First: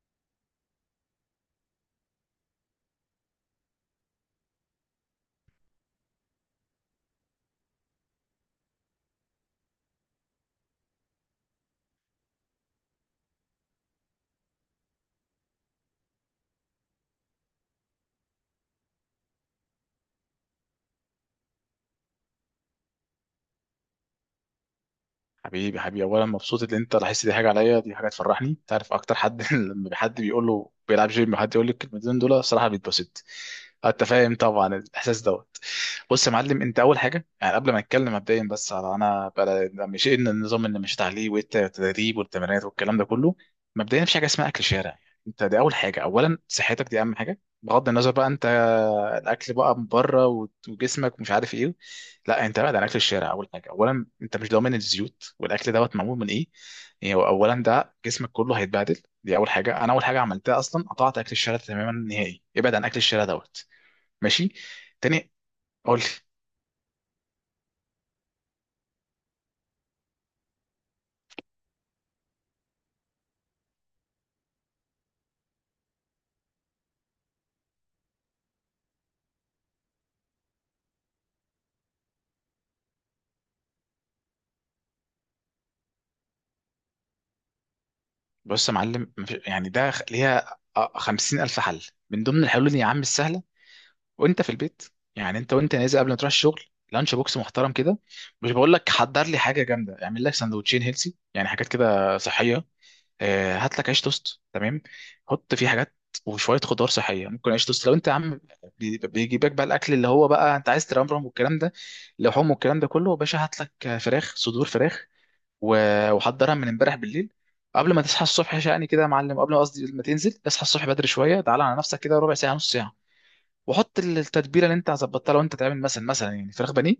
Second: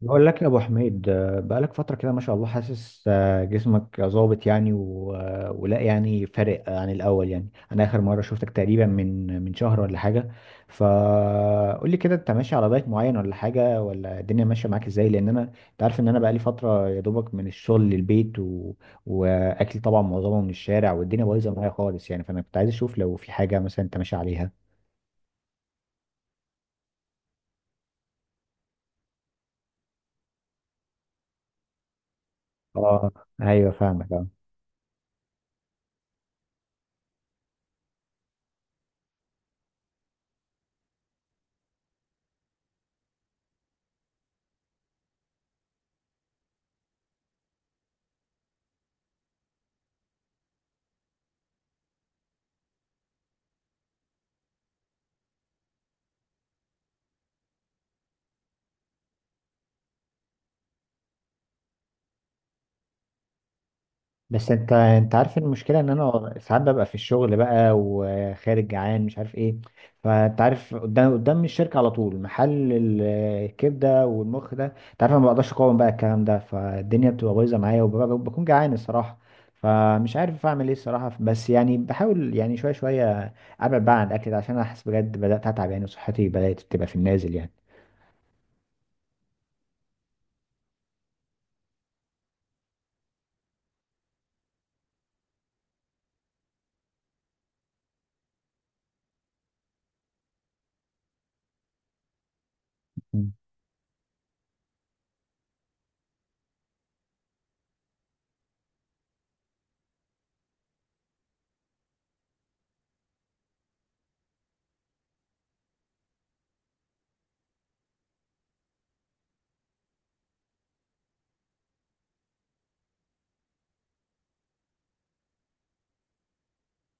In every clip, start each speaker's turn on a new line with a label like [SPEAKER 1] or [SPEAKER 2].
[SPEAKER 1] بقول لك يا ابو حميد، بقالك فتره كده ما شاء الله. حاسس جسمك ظابط يعني، ولا يعني فارق عن الاول؟ يعني انا اخر مره شفتك تقريبا من شهر ولا حاجه. فقول لي كده، انت ماشي على دايت معين ولا حاجه، ولا الدنيا ماشيه معاك ازاي؟ لان انت عارف ان انا بقالي فتره يا دوبك من الشغل للبيت واكل طبعا معظمه من الشارع والدنيا بايظه معايا خالص يعني، فانا كنت عايز اشوف لو في حاجه مثلا انت ماشي عليها.
[SPEAKER 2] حبيبي حبيبي، اولا مبسوط ان انت لاحظت. دي حاجه عليا، دي حاجه تفرحني. انت عارف اكتر حد لما حد بيقول له بيلعب جيم وحد يقول لك الكلمتين دول، الصراحه
[SPEAKER 1] اه،
[SPEAKER 2] بيتبسط.
[SPEAKER 1] ايوه
[SPEAKER 2] انت
[SPEAKER 1] فاهمك.
[SPEAKER 2] فاهم طبعا الاحساس دوت. بص يا معلم، انت اول حاجه يعني قبل ما نتكلم مبدئيا، بس على انا بقى مش ان النظام اللي مشيت عليه والتدريب والتمرينات والكلام ده كله. مبدئيا مفيش حاجه اسمها اكل شارع. انت دي اول حاجه، اولا صحتك دي اهم حاجه بغض النظر بقى انت. الاكل بقى من بره وجسمك مش عارف ايه. لا، انت بعد عن اكل الشارع اول حاجه. اولا انت مش ضامن الزيوت والاكل دوت معمول من ايه. يعني هو اولا ده جسمك كله هيتبهدل، دي اول حاجه. انا اول حاجه عملتها اصلا قطعت اكل الشارع تماما نهائي. ابعد عن اكل الشارع دوت.
[SPEAKER 1] بس
[SPEAKER 2] ماشي.
[SPEAKER 1] انت
[SPEAKER 2] تاني.
[SPEAKER 1] عارف المشكله ان
[SPEAKER 2] قول لي.
[SPEAKER 1] انا ساعات ببقى في الشغل بقى وخارج جعان مش عارف ايه. فانت عارف قدام الشركه على طول محل الكبده والمخ ده. انت عارف انا ما بقدرش اقاوم بقى الكلام ده، فالدنيا بتبقى بايظه معايا وبكون جعان الصراحه. فمش عارف اعمل ايه الصراحه، بس يعني بحاول يعني شويه شويه ابعد بقى عن الاكل ده، عشان انا حاسس بجد بدات اتعب يعني، وصحتي بدات تبقى في النازل يعني.
[SPEAKER 2] بص يا معلم، يعني ده ليها خمسين الف حل. من ضمن الحلول دي يا عم السهله، وانت في البيت. يعني انت وانت نازل قبل ما تروح الشغل، لانش بوكس محترم كده. مش بقول لك حضر لي حاجه جامده، اعمل لك سندوتشين هيلسي يعني حاجات كده صحيه. هات لك عيش توست تمام، حط فيه حاجات وشويه خضار صحيه. ممكن عيش توست لو انت يا عم بيجيبك بقى الاكل اللي هو بقى انت عايز ترمرم والكلام ده، لحوم والكلام ده كله. يا باشا هات لك فراخ، صدور فراخ، وحضرها من امبارح بالليل. قبل ما تصحى الصبح شقني كده يا معلم، قبل ما قصدي ما تنزل، اصحى الصبح بدري شويه، تعالى على نفسك كده ربع ساعه نص ساعه. وحط التتبيله اللي انت ظبطتها. لو انت تعمل مثلا يعني فراخ بانيه،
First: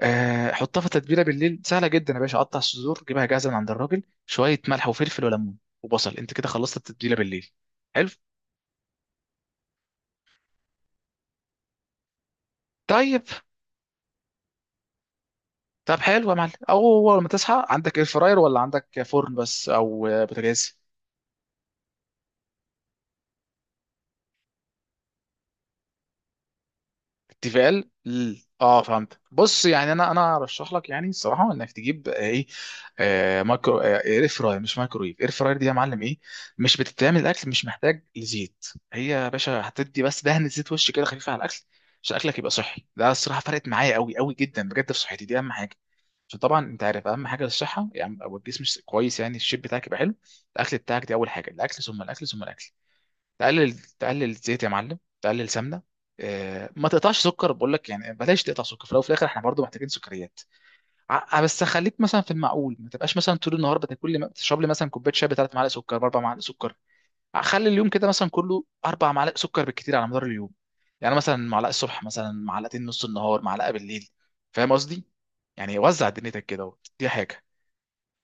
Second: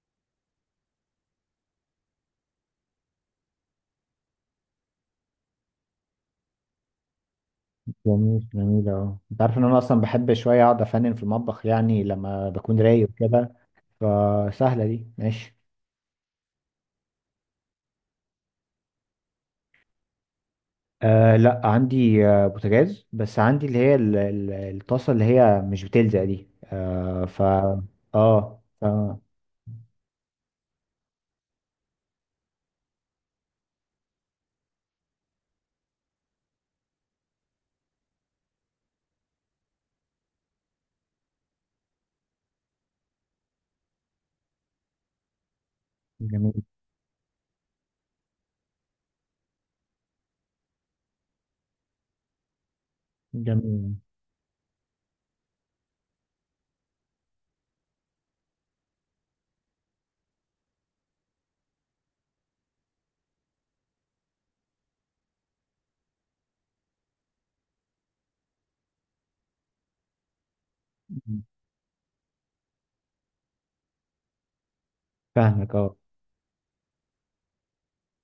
[SPEAKER 2] حطها في تتبيله بالليل. سهله جدا يا باشا، قطع الصدور جيبها جاهزه من عند الراجل، شويه ملح وفلفل وليمون وبصل، انت كده خلصت التتبيله بالليل. حلو.
[SPEAKER 1] جميل جميل. اه، انت عارف ان انا اصلا بحب شويه اقعد افنن في المطبخ يعني لما بكون رايق
[SPEAKER 2] طيب.
[SPEAKER 1] وكده. فسهلة دي ماشي.
[SPEAKER 2] طب حلو يا معلم. او اول ما تصحى، عندك اير فراير ولا عندك فرن بس، او بوتاجاز؟
[SPEAKER 1] آه لا، عندي بوتاجاز بس، عندي اللي هي الطاسة اللي هي مش بتلزق دي
[SPEAKER 2] تيفال
[SPEAKER 1] اه
[SPEAKER 2] اه،
[SPEAKER 1] ف...
[SPEAKER 2] فهمت. بص، يعني انا ارشح لك يعني الصراحه انك تجيب ايه، مايكرو، اير فراير، مش مايكرويف، اير فراير دي يا معلم، ايه، مش بتتعمل الاكل مش محتاج لزيت. هي يا باشا هتدي بس دهن زيت وش كده خفيف على الاكل عشان اكلك يبقى صحي. ده الصراحه فرقت معايا قوي قوي جدا بجد في صحتي، دي اهم حاجه. عشان
[SPEAKER 1] جميل
[SPEAKER 2] طبعا انت عارف اهم حاجه للصحه يعني، او الجسم كويس يعني، الشيب بتاعك يبقى حلو، الاكل بتاعك، دي اول حاجه. الاكل ثم الاكل ثم الاكل. تقلل،
[SPEAKER 1] جميل.
[SPEAKER 2] تقلل زيت يا معلم، تقلل سمنه. ما تقطعش سكر، بقول لك يعني بلاش تقطع سكر، في الاول وفي الاخر احنا برضو محتاجين سكريات. بس خليك مثلا في المعقول، ما تبقاش مثلا طول النهار بتاكل لي تشرب لي مثلا كوبايه شاي بثلاث معالق سكر باربع معالق سكر. خلي اليوم كده مثلا كله اربع معالق سكر بالكتير على مدار اليوم. يعني مثلا معلقه الصبح، مثلا معلقتين نص النهار، معلقه بالليل. فاهم قصدي؟
[SPEAKER 1] فاهمك
[SPEAKER 2] يعني
[SPEAKER 1] اه.
[SPEAKER 2] وزع دنيتك كده. دي حاجه.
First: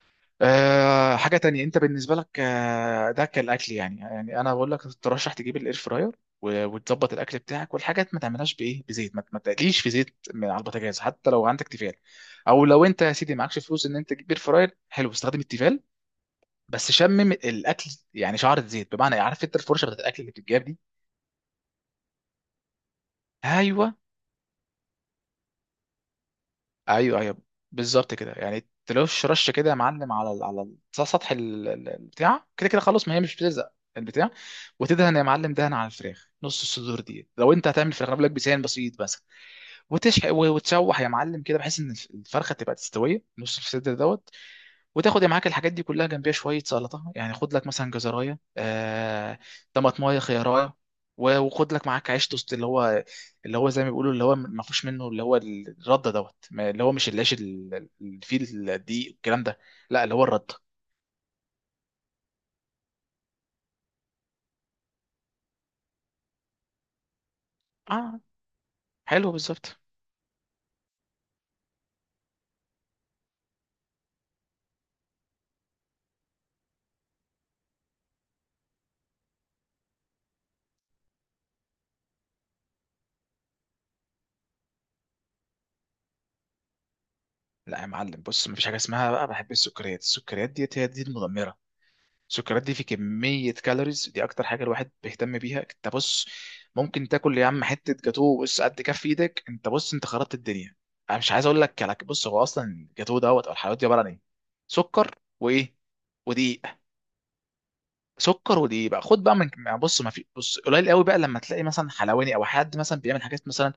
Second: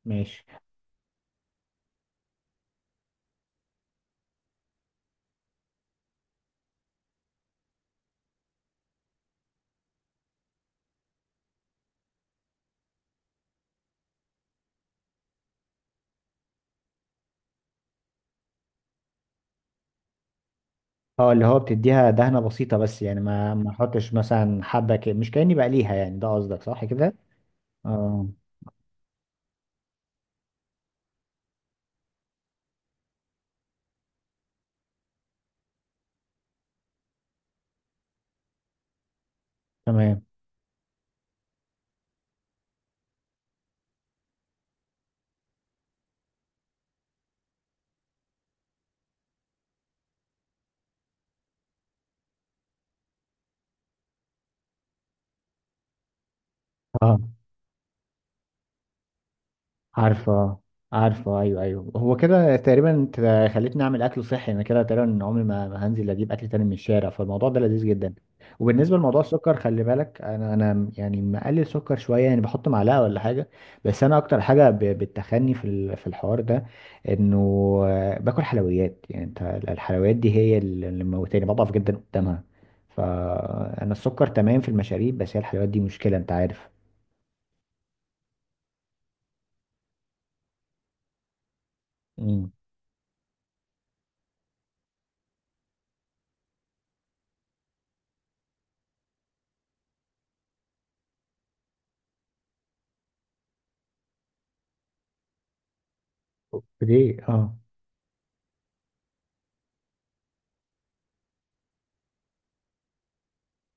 [SPEAKER 1] ماشي.
[SPEAKER 2] أه، حاجة تانية انت بالنسبة لك ده كالأكل. يعني يعني انا بقول لك ترشح تجيب الاير فراير وتظبط الاكل بتاعك والحاجات. ما تعملهاش بايه، بزيت، ما تقليش في زيت من على البوتاجاز حتى لو عندك تيفال. او لو انت يا سيدي معكش فلوس ان انت تجيب اير فراير حلو، استخدم التيفال، بس شمم الاكل يعني شعرة زيت. بمعنى إيه؟ عارف انت الفرشة بتاعت الاكل اللي بتتجاب دي؟
[SPEAKER 1] اه، اللي هو بتديها دهنة بسيطة بس، يعني ما
[SPEAKER 2] ايوه.
[SPEAKER 1] احطش مثلا حبة مش كأني بقليها يعني، ده قصدك صح كده؟
[SPEAKER 2] ايوه ايوه، بالظبط
[SPEAKER 1] اه.
[SPEAKER 2] كده. يعني تلوش رش كده يا معلم على على سطح البتاع كده كده. خلاص، ما هي مش بتلزق البتاع. وتدهن يا معلم دهن على الفراخ، نص الصدور دي لو انت هتعمل فراخ، أنا بقول لك بسان بسيط بس.
[SPEAKER 1] تمام.
[SPEAKER 2] وتشح وتشوح يا معلم كده بحيث ان الفرخه تبقى تستويه، نص الصدر دوت. وتاخد معاك الحاجات دي كلها، جنبيها شويه سلطه يعني، خد لك مثلا جزرايه طماطمايه، خيارايه، وخد لك معاك عيش توست. اللي هو اللي هو زي ما بيقولوا اللي هو ما فيهوش منه، اللي هو الرده دوت، اللي هو مش
[SPEAKER 1] اه.
[SPEAKER 2] العيش اللي فيه الدقيق والكلام ده. لا، اللي هو الرده.
[SPEAKER 1] عارفة. عارفة، أيوه أيوه، هو كده تقريبا. انت خليتني أعمل أكل صحي أنا، كده تقريبا عمري ما هنزل أجيب أكل تاني من الشارع، فالموضوع ده لذيذ جدا.
[SPEAKER 2] اه،
[SPEAKER 1] وبالنسبة لموضوع
[SPEAKER 2] حلو
[SPEAKER 1] السكر،
[SPEAKER 2] بالظبط.
[SPEAKER 1] خلي بالك أنا يعني مقلل سكر شوية، يعني بحط معلقة ولا حاجة. بس أنا أكتر حاجة بتخني في في الحوار ده، إنه باكل حلويات. يعني أنت، الحلويات دي هي اللي موتاني بضعف جدا قدامها. فأنا السكر تمام في المشاريب، بس هي الحلويات دي مشكلة أنت عارف.
[SPEAKER 2] لا يا معلم، بص، مفيش حاجه اسمها بقى بحب السكريات، السكريات ديت هي دي المدمره.
[SPEAKER 1] امم.
[SPEAKER 2] السكريات دي في كمية كالوريز، دي أكتر حاجة الواحد بيهتم بيها. أنت بص، ممكن تاكل يا عم حتة جاتوه بص قد كف إيدك. أنت بص، أنت خربت الدنيا. أنا مش عايز أقول لك. على بص، هو أصلا الجاتوه دوت أو الحلويات دي عبارة عن إيه؟ سكر وإيه؟ ودقيق.
[SPEAKER 1] ليه؟ اه.
[SPEAKER 2] سكر ودقيق. بقى خد بقى من، يعني بص ما في بص قليل قوي بقى لما تلاقي مثلا حلواني او حد مثلا بيعمل حاجات مثلا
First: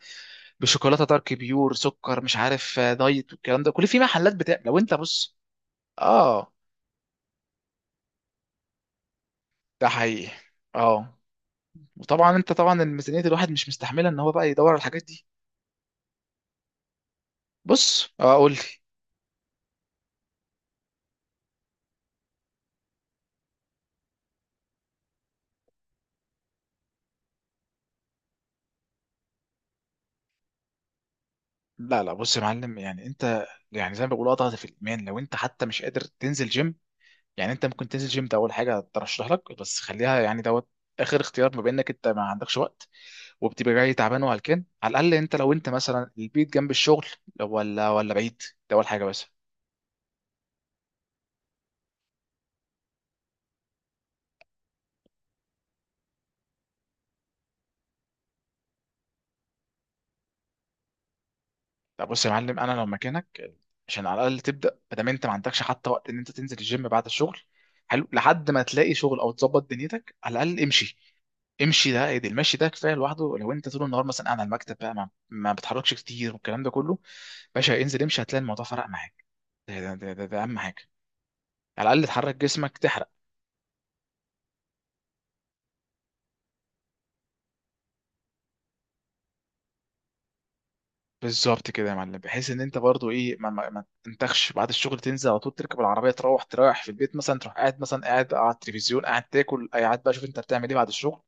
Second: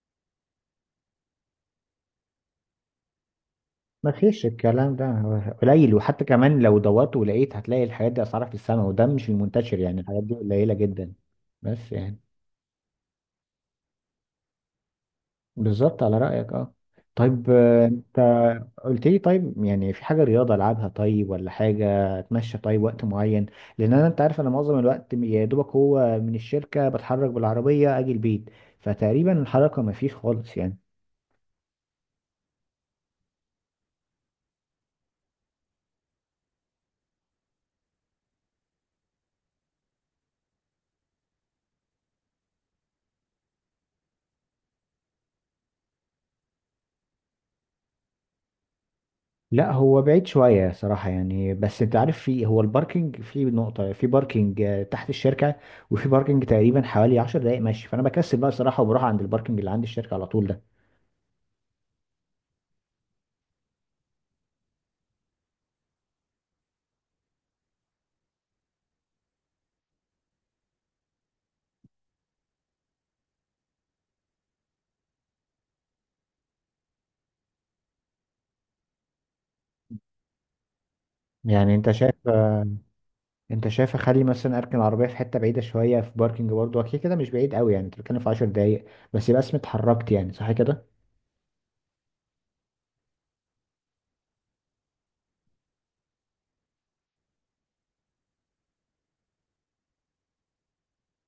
[SPEAKER 2] بشوكولاته دارك بيور سكر مش عارف دايت والكلام ده، كل في
[SPEAKER 1] ما
[SPEAKER 2] محلات
[SPEAKER 1] فيش
[SPEAKER 2] بتاع لو انت
[SPEAKER 1] الكلام ده
[SPEAKER 2] بص.
[SPEAKER 1] هو قليل، وحتى
[SPEAKER 2] اه،
[SPEAKER 1] كمان لو دورت ولقيت هتلاقي الحاجات دي اسعارها في السماء، وده مش المنتشر
[SPEAKER 2] ده
[SPEAKER 1] يعني، الحاجات
[SPEAKER 2] حقيقي.
[SPEAKER 1] دي قليلة جدا.
[SPEAKER 2] اه،
[SPEAKER 1] بس يعني.
[SPEAKER 2] وطبعا انت طبعا الميزانيه الواحد مش مستحمله ان هو بقى يدور على الحاجات دي.
[SPEAKER 1] بالظبط على رأيك اه. طيب،
[SPEAKER 2] بص،
[SPEAKER 1] انت
[SPEAKER 2] اه قول لي.
[SPEAKER 1] قلت لي طيب، يعني في حاجة رياضة العبها طيب ولا حاجة؟ اتمشى طيب وقت معين؟ لان انت عارف انا معظم الوقت يا دوبك هو من الشركة بتحرك بالعربية اجي البيت، فتقريبا الحركة ما فيش خالص يعني.
[SPEAKER 2] لا لا، بص يا معلم، يعني انت يعني زي ما بقول اضغط في الايمان. لو انت حتى مش قادر تنزل جيم يعني، انت ممكن تنزل جيم ده اول حاجه ترشح لك، بس خليها يعني دوت اخر اختيار، بما انك انت ما عندكش وقت وبتبقى جاي تعبان وهلكان. على الاقل انت، لو انت مثلا البيت جنب الشغل ولا بعيد، ده اول حاجه بس.
[SPEAKER 1] لا هو بعيد شوية صراحة يعني، بس انت عارف، في هو الباركينج، في نقطة في باركينج تحت الشركة، وفي باركينج تقريبا حوالي عشر دقايق ماشي، فانا بكسل بقى صراحة وبروح عند الباركينج اللي عند الشركة على طول ده.
[SPEAKER 2] لا، بص يا معلم انا لو مكانك، عشان على الاقل تبدا ادام انت ما عندكش حتى وقت ان انت تنزل الجيم بعد الشغل، حلو، لحد ما تلاقي شغل او تظبط دنيتك، على الاقل امشي. امشي ده ايه، ده المشي ده كفايه لوحده. لو انت طول النهار مثلا قاعد على المكتب بقى ما بتحركش كتير والكلام ده كله، باشا انزل امشي، هتلاقي الموضوع فرق معاك. ده اهم حاجه،
[SPEAKER 1] يعني
[SPEAKER 2] على الاقل تحرك جسمك، تحرك.
[SPEAKER 1] انت شايف اخلي مثلا اركن العربية في حتة بعيدة شوية في باركينج برضه، اكيد كده مش بعيد قوي يعني، انت بتتكلم في عشر دقايق، بس يبقى اسمي اتحركت يعني، صح كده؟
[SPEAKER 2] بالظبط كده يا معلم، بحيث ان انت برضو ايه ما تنتخش بعد الشغل، تنزل على طول تركب العربيه تروح تريح في البيت، مثلا تروح قاعد، مثلا قاعد على التلفزيون، قاعد تاكل، أي قاعد بقى شوف انت بتعمل ايه بعد الشغل.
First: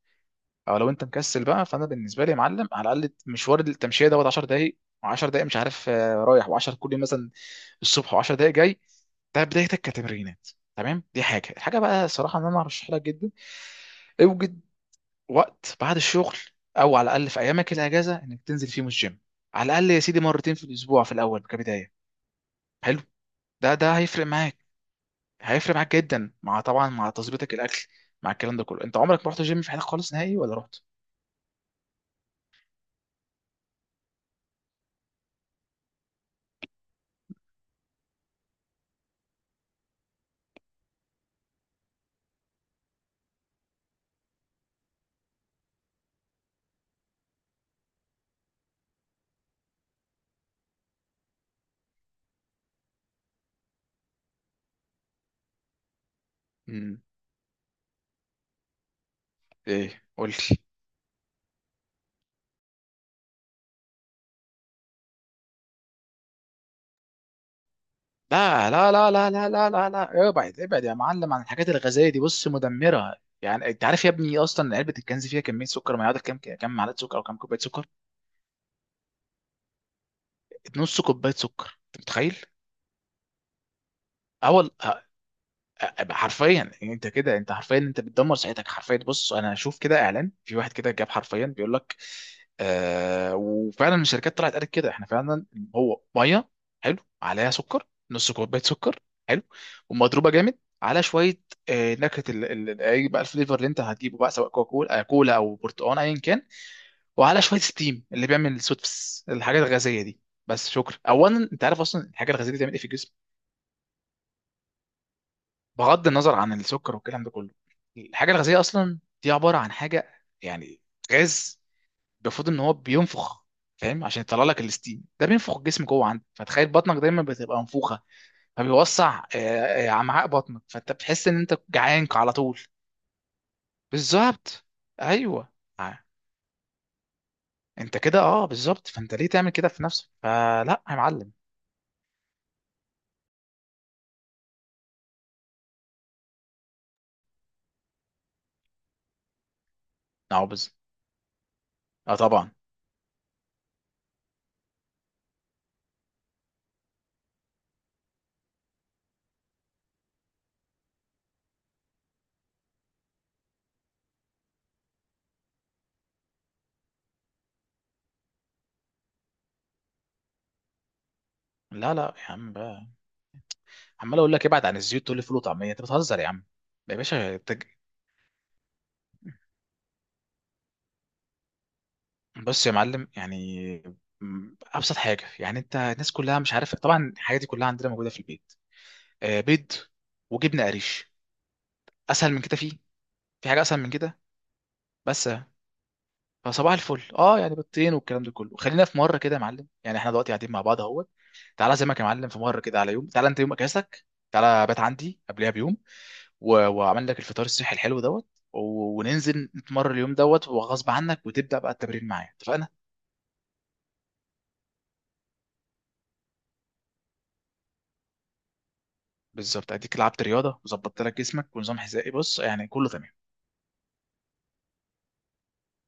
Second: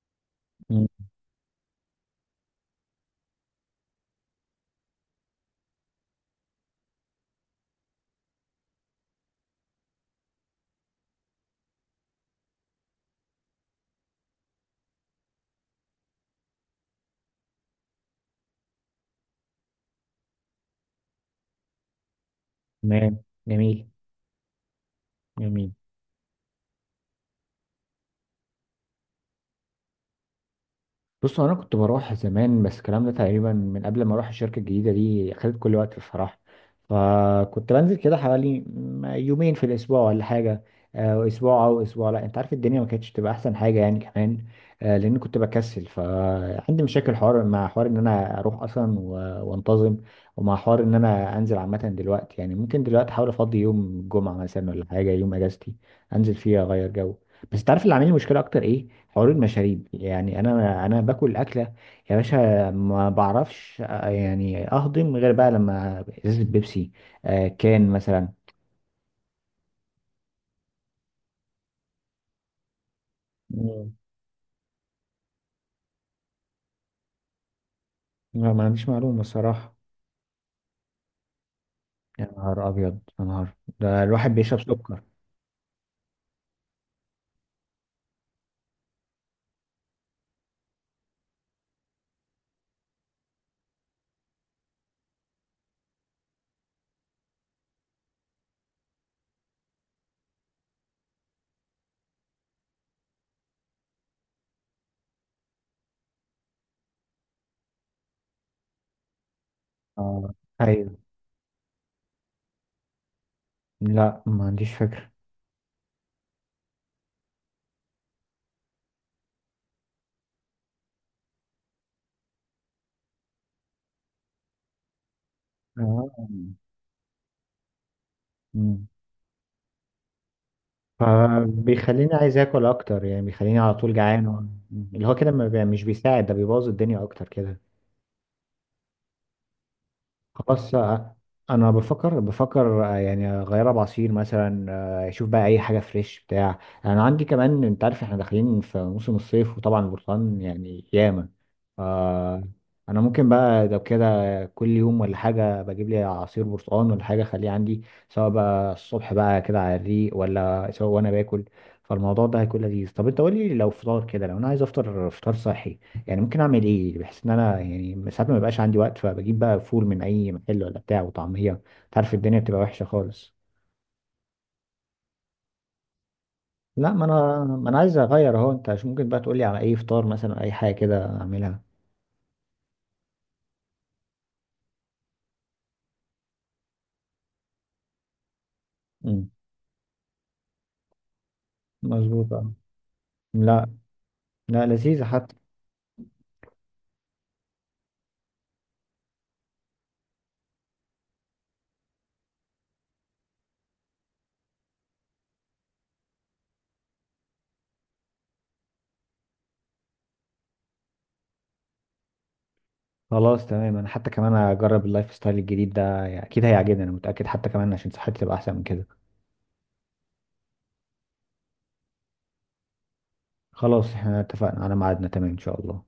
[SPEAKER 2] او
[SPEAKER 1] مم،
[SPEAKER 2] لو انت مكسل بقى، فانا بالنسبه لي يا معلم على الاقل مشوار التمشيه دوت 10 دقائق و10 دقائق، مش عارف رايح و10 كل يوم مثلا الصبح، و10 دقائق جاي. ده بدايتك كتمرينات، تمام. دي حاجه. الحاجه بقى الصراحه ان انا ارشح لك جدا، اوجد وقت بعد الشغل، او على الاقل في ايامك الاجازه انك تنزل فيهم الجيم، على الاقل يا سيدي مرتين في الاسبوع في الاول كبدايه. حلو.
[SPEAKER 1] تمام
[SPEAKER 2] ده
[SPEAKER 1] جميل.
[SPEAKER 2] ده هيفرق معاك،
[SPEAKER 1] جميل.
[SPEAKER 2] هيفرق معاك جدا، مع طبعا مع تظبيطك الاكل، مع الكلام ده كله. انت عمرك ما رحت جيم في حياتك خالص نهائي ولا رحت؟
[SPEAKER 1] بص انا كنت بروح زمان، بس الكلام ده تقريبا من قبل ما اروح الشركه الجديده دي خدت كل وقت بصراحه، فكنت بنزل كده حوالي يومين في الاسبوع ولا حاجه، اسبوع او اسبوع لا، انت عارف الدنيا ما كانتش تبقى احسن حاجه يعني كمان، لان كنت بكسل، فعندي مشاكل، حوار مع حوار ان انا اروح اصلا وانتظم، ومع حوار ان انا انزل عامه. دلوقتي يعني ممكن دلوقتي احاول افضي يوم جمعه مثلا ولا حاجه يوم اجازتي، انزل فيه اغير
[SPEAKER 2] امم.
[SPEAKER 1] جو. بس تعرف اللي عامل لي مشكله اكتر ايه؟ حوار المشاريب،
[SPEAKER 2] ايه قول
[SPEAKER 1] يعني
[SPEAKER 2] لي.
[SPEAKER 1] انا باكل الاكله يا باشا، ما بعرفش يعني اهضم غير بقى لما ازازه بيبسي، كان مثلا.
[SPEAKER 2] لا لا لا لا لا لا لا لا، ابعد ابعد يا معلم عن الحاجات الغازيه دي، بص، مدمره. يعني انت
[SPEAKER 1] مم.
[SPEAKER 2] عارف يا ابني اصلا علبه الكنز فيها كميه سكر ما يعادل كام، كام معلقه سكر او كام كوبايه سكر؟
[SPEAKER 1] لا ما عنديش معلومه الصراحه.
[SPEAKER 2] نص كوبايه سكر، انت
[SPEAKER 1] يا
[SPEAKER 2] متخيل؟
[SPEAKER 1] نهار ابيض يا نهار، ده الواحد بيشرب
[SPEAKER 2] اول،
[SPEAKER 1] سكر.
[SPEAKER 2] حرفيا، يعني انت كده انت حرفيا انت بتدمر صحتك حرفيا. بص، انا اشوف كده اعلان في واحد كده جاب حرفيا بيقول لك، وفعلا الشركات طلعت قالت كده، احنا فعلا هو ميه حلو عليها سكر، نص كوبايه سكر حلو، ومضروبه جامد على شويه نكهه اي بقى الفليفر اللي انت هتجيبه بقى، سواء كوكا كولا كولا او برتقال، ايا كان. وعلى شويه ستيم اللي بيعمل السوتفس الحاجات الغازيه دي.
[SPEAKER 1] آه.
[SPEAKER 2] بس
[SPEAKER 1] ايوه.
[SPEAKER 2] شكرا. اولا، انت عارف اصلا الحاجه الغازيه دي بتعمل ايه في الجسم،
[SPEAKER 1] لا ما عنديش فكره.
[SPEAKER 2] بغض النظر عن السكر والكلام ده كله؟ الحاجه الغازيه اصلا دي عباره عن حاجه يعني غاز، المفروض ان هو بينفخ، فاهم؟ عشان يطلع لك الستيم، ده بينفخ الجسم جوه
[SPEAKER 1] آه.
[SPEAKER 2] عندك، فتخيل بطنك دايما بتبقى منفوخه،
[SPEAKER 1] مم.
[SPEAKER 2] فبيوسع امعاء بطنك، فانت بتحس ان انت جعان
[SPEAKER 1] فبيخليني
[SPEAKER 2] على
[SPEAKER 1] عايز
[SPEAKER 2] طول.
[SPEAKER 1] اكل اكتر، يعني بيخليني على طول جعان
[SPEAKER 2] بالظبط.
[SPEAKER 1] اللي هو كده ما
[SPEAKER 2] ايوه.
[SPEAKER 1] بي- مش
[SPEAKER 2] آه.
[SPEAKER 1] بيساعد، ده بيبوظ الدنيا اكتر كده.
[SPEAKER 2] انت كده اه بالظبط، فانت ليه تعمل كده في نفسك؟
[SPEAKER 1] خلاص،
[SPEAKER 2] فلا يا معلم.
[SPEAKER 1] انا بفكر يعني اغيرها بعصير مثلا، اشوف بقى اي حاجه فريش بتاع. انا عندي كمان، انت عارف احنا داخلين في موسم الصيف وطبعا البرتقال
[SPEAKER 2] اه بز.
[SPEAKER 1] يعني ياما.
[SPEAKER 2] اه
[SPEAKER 1] آه،
[SPEAKER 2] طبعا.
[SPEAKER 1] انا ممكن بقى لو كده كل يوم ولا حاجه بجيب لي عصير برتقال ولا حاجه اخليه عندي، سواء بقى الصبح بقى كده على الريق، ولا سواء وانا باكل، فالموضوع ده هيكون لذيذ. طب انت قول لي لو فطار كده، لو انا عايز افطر فطار صحي، يعني ممكن اعمل ايه؟ بحيث ان انا يعني ساعات ما بيبقاش عندي وقت، فبجيب بقى فول من اي محل ولا بتاع وطعميه،
[SPEAKER 2] لا
[SPEAKER 1] انت عارف
[SPEAKER 2] لا يا
[SPEAKER 1] الدنيا
[SPEAKER 2] عم
[SPEAKER 1] بتبقى وحشه
[SPEAKER 2] بقى،
[SPEAKER 1] خالص.
[SPEAKER 2] عمال اقول لك ابعد عن الزيوت تقول لي فول وطعميه، انت بتهزر يا عم.
[SPEAKER 1] لا
[SPEAKER 2] يا
[SPEAKER 1] ما
[SPEAKER 2] باشا
[SPEAKER 1] انا
[SPEAKER 2] انت،
[SPEAKER 1] ما انا عايز اغير اهو، انت عشان ممكن بقى تقولي على اي فطار مثلا، اي حاجه كده اعملها.
[SPEAKER 2] بص يا معلم يعني، ابسط حاجه يعني. انت الناس كلها مش عارف طبعا الحاجات دي كلها عندنا موجوده في البيت:
[SPEAKER 1] امم.
[SPEAKER 2] بيض وجبنه قريش.
[SPEAKER 1] مظبوط
[SPEAKER 2] اسهل من
[SPEAKER 1] اه.
[SPEAKER 2] كده فيه؟ في حاجه
[SPEAKER 1] لا.
[SPEAKER 2] اسهل من كده؟
[SPEAKER 1] لا لذيذه
[SPEAKER 2] بس.
[SPEAKER 1] حتى.
[SPEAKER 2] فصباح الفل اه، يعني بيضتين والكلام ده كله. خلينا في مره كده يا معلم، يعني احنا دلوقتي قاعدين مع بعض اهوت، تعالى زي ما يا معلم في مره كده على يوم، تعالى انت يوم اجازتك، تعالى بات عندي قبلها بيوم، واعمل لك الفطار الصحي الحلو دوت، و... وننزل نتمرن اليوم دوت وغصب عنك، وتبدا بقى التمرين معايا، اتفقنا؟
[SPEAKER 1] خلاص تمام، انا حتى كمان اجرب اللايف ستايل الجديد ده، يعني اكيد هيعجبني انا متاكد، حتى كمان عشان صحتي تبقى احسن من كده.
[SPEAKER 2] بالظبط، اديك لعبت رياضه وظبطت لك جسمك ونظام غذائي، بص يعني كله تمام.
[SPEAKER 1] خلاص احنا اتفقنا على ميعادنا، تمام ان شاء الله.